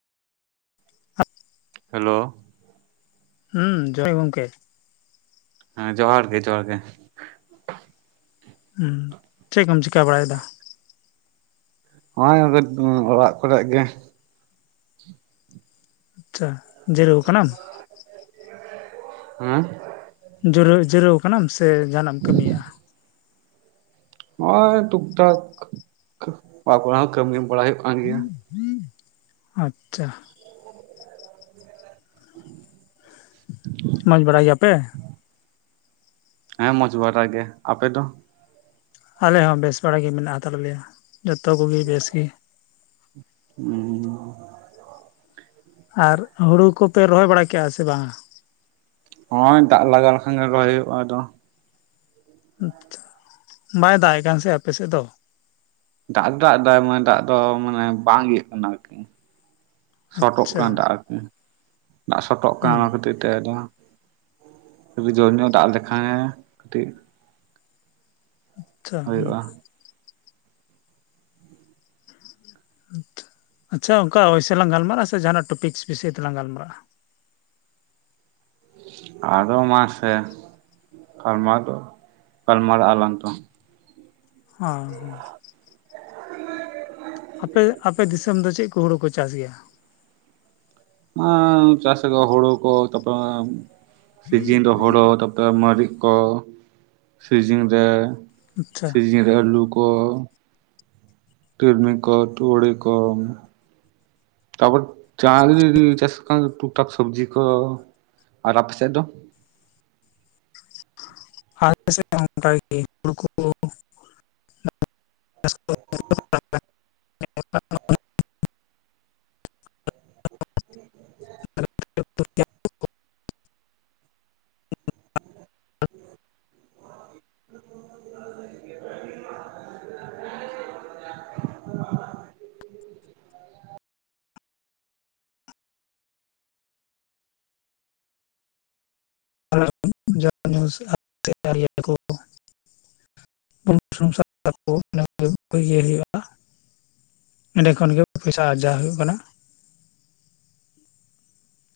Hello ᱦᱩᱸ ᱡᱚᱦᱟᱨ ᱜᱮ ᱜᱚᱢᱠᱮ ᱦᱮᱸ ᱡᱚᱦᱟᱨ ᱜᱮ ᱡᱚᱦᱟᱨ ᱜᱮ ᱦᱸᱩ ᱪᱮᱫ ᱠᱚᱢ ᱪᱤᱠᱟ ᱵᱟᱲᱟᱭ ᱮᱫᱟ? ᱱᱚᱜᱼᱚᱭ [unintelligible] ᱚᱲᱟᱜ ᱠᱚᱨᱮ ᱜᱮ ᱟᱪᱪᱷᱟ ᱡᱤᱨᱟᱹᱣ ᱠᱟᱱᱟᱢ? [unintelligible] ᱦᱮᱸ ᱡᱩᱨᱟᱹ ᱡᱤᱹᱨᱟᱹᱣ ᱟᱠᱟᱱᱟᱢ ᱥᱮ ᱡᱟᱦᱟᱱᱟᱜ ᱮᱢ ᱠᱟᱹᱢᱤᱭᱮᱜᱼᱟ ᱱᱚᱜᱼᱚᱭ ᱴᱩᱠ ᱴᱟᱠ [unintelligible] ᱚᱲᱟᱜ ᱠᱚᱨᱮ ᱦᱚᱸ ᱠᱟᱹᱢᱤ ᱵᱟᱲᱟᱭ ᱦᱩᱭᱩᱜ ᱠᱟᱱ ᱜᱮᱭᱟ [inaudible] ᱟᱪᱪᱷᱟ [inaudible] ᱢᱚᱸᱡᱽ ᱵᱟᱲᱟᱭ ᱜᱮᱭᱟᱯᱮ ᱦᱮᱸ ᱢᱚᱡᱽ ᱵᱟᱲᱟ ᱜᱮ ᱟᱯᱮ ᱫᱚ ᱟᱞᱮ ᱦᱚᱸ ᱵᱮᱥ ᱵᱟᱲᱟ ᱜᱮ ᱢᱮᱱᱟᱜ ᱟᱠᱟᱫ ᱞᱮᱭᱟ ᱡᱚᱛᱚ ᱠᱚ ᱜᱮ ᱵᱮᱥ ᱜᱮ [unintelligible] ᱟᱨ ᱦᱩᱲᱩ ᱠᱚᱯᱮ ᱨᱚᱦᱚᱭ ᱵᱟᱲᱟ ᱠᱮᱜᱼᱟ ᱥᱮ ᱵᱟᱝ ᱱᱚᱜᱚᱭ ᱫᱟᱜ ᱞᱟᱜᱟ ᱞᱮᱠᱷᱟᱱ ᱜᱮ ᱨᱚᱦᱚᱭ ᱦᱳᱭᱳᱜᱼᱟ ᱟᱫᱚ ᱟᱪᱷᱟ ᱵᱟᱭ ᱫᱟᱜ ᱮᱜ ᱠᱟᱱ ᱥᱮ ᱟᱯᱮ ᱥᱮᱫ ᱫᱚ ᱫᱟᱜ ᱫᱚ ᱫᱟᱜ ᱫᱟᱭ ᱫᱟᱜ ᱫᱚ ᱢᱟᱱᱮ ᱵᱟᱝ ᱤᱭᱟᱹᱜ ᱠᱟᱱᱟ ᱦᱳᱭ ᱛᱚ ᱥᱚᱴᱚᱜ ᱟᱪᱪᱷᱟ ᱠᱟᱱᱟ ᱫᱟᱜ ᱟᱨᱠᱤ ᱫᱟᱜ ᱥᱚᱴᱚᱜ ᱠᱟᱱᱟ ᱦᱩᱸ ᱚᱱᱟ ᱠᱷᱟᱹᱛᱤᱨ ᱛᱮ ᱫᱚ ᱡᱩᱫᱤ ᱡᱳᱨ ᱧᱚᱜ ᱫᱟᱜ ᱞᱮᱠᱷᱟᱱ ᱮ ᱠᱟᱴᱤᱡ ᱟᱪᱪᱷᱟ ᱦᱮᱸ ᱦᱩᱭᱩᱜᱼᱟ ᱟᱪᱷᱟ ᱟᱪᱪᱷᱟ ᱚᱱᱠᱟ ᱚᱵᱭᱥᱮ ᱞᱟᱝ ᱜᱟᱞᱢᱟᱨᱟᱜᱼᱟ ᱥᱮ ᱡᱟᱦᱟᱸᱱᱟᱜ ᱴᱚᱯᱤᱠᱥ ᱵᱤᱥᱚᱭ ᱛᱮᱞᱟᱝ ᱜᱟᱞᱢᱟᱨᱟᱜᱼᱟ ᱟᱫᱚ ᱢᱟᱥᱮ [inaudible] ᱜᱟᱞᱢᱟᱨᱟᱣ ᱫᱚ ᱜᱟᱞᱢᱟᱨᱟᱜ ᱟᱞᱟᱟᱝ ᱛᱚ [unintelligible] [unintelligible] ᱟᱯᱮ ᱟᱯᱮ ᱫᱤᱥᱚᱢ ᱫᱚ ᱪᱮᱫ ᱠᱚ ᱦᱩᱲᱩ ᱠᱚ ᱪᱟᱥ ᱜᱮᱭᱟ [unintelligible] ᱪᱟᱥ ᱟᱠᱚ ᱦᱩᱲᱩ ᱠᱚ ᱛᱚᱯᱚᱨ ᱥᱤᱡᱤᱱ ᱨᱮ ᱦᱩᱲᱳ ᱛᱟᱨ ᱯᱚᱨᱮ ᱢᱟᱹᱨᱤᱪ ᱠᱚ ᱥᱤᱡᱤᱱ ᱨᱮ ᱟᱪᱪᱷᱟ ᱥᱮᱡᱤᱱ ᱨᱮ ᱟᱹᱞᱩ ᱠᱚ ᱛᱤᱞᱢᱤ ᱠᱚ ᱛᱩᱲᱤ ᱠᱚ ᱛᱟᱯᱚᱨ ᱡᱟᱦᱟᱸ ᱜᱤ ᱪᱟᱥ [unintelligible] ᱴᱩᱠᱴᱟᱠ ᱥᱚᱵᱽᱡᱤ ᱠᱚ ᱟᱨ ᱟᱯᱮ ᱥᱮᱫ ᱫᱚ [unintelligible] [unintelligible] [inaudible] [inaudible] [inaudible] [unintelligible] [unintelligible] ᱤᱭᱟᱹᱭ ᱦᱩᱭᱩᱜᱼᱟ ᱮᱸᱰᱮ ᱠᱷᱚᱱ ᱜᱮ ᱯᱚᱭᱥᱟ ᱟᱨᱡᱟᱣ ᱦᱩᱭᱩᱜ ᱠᱟᱱᱟ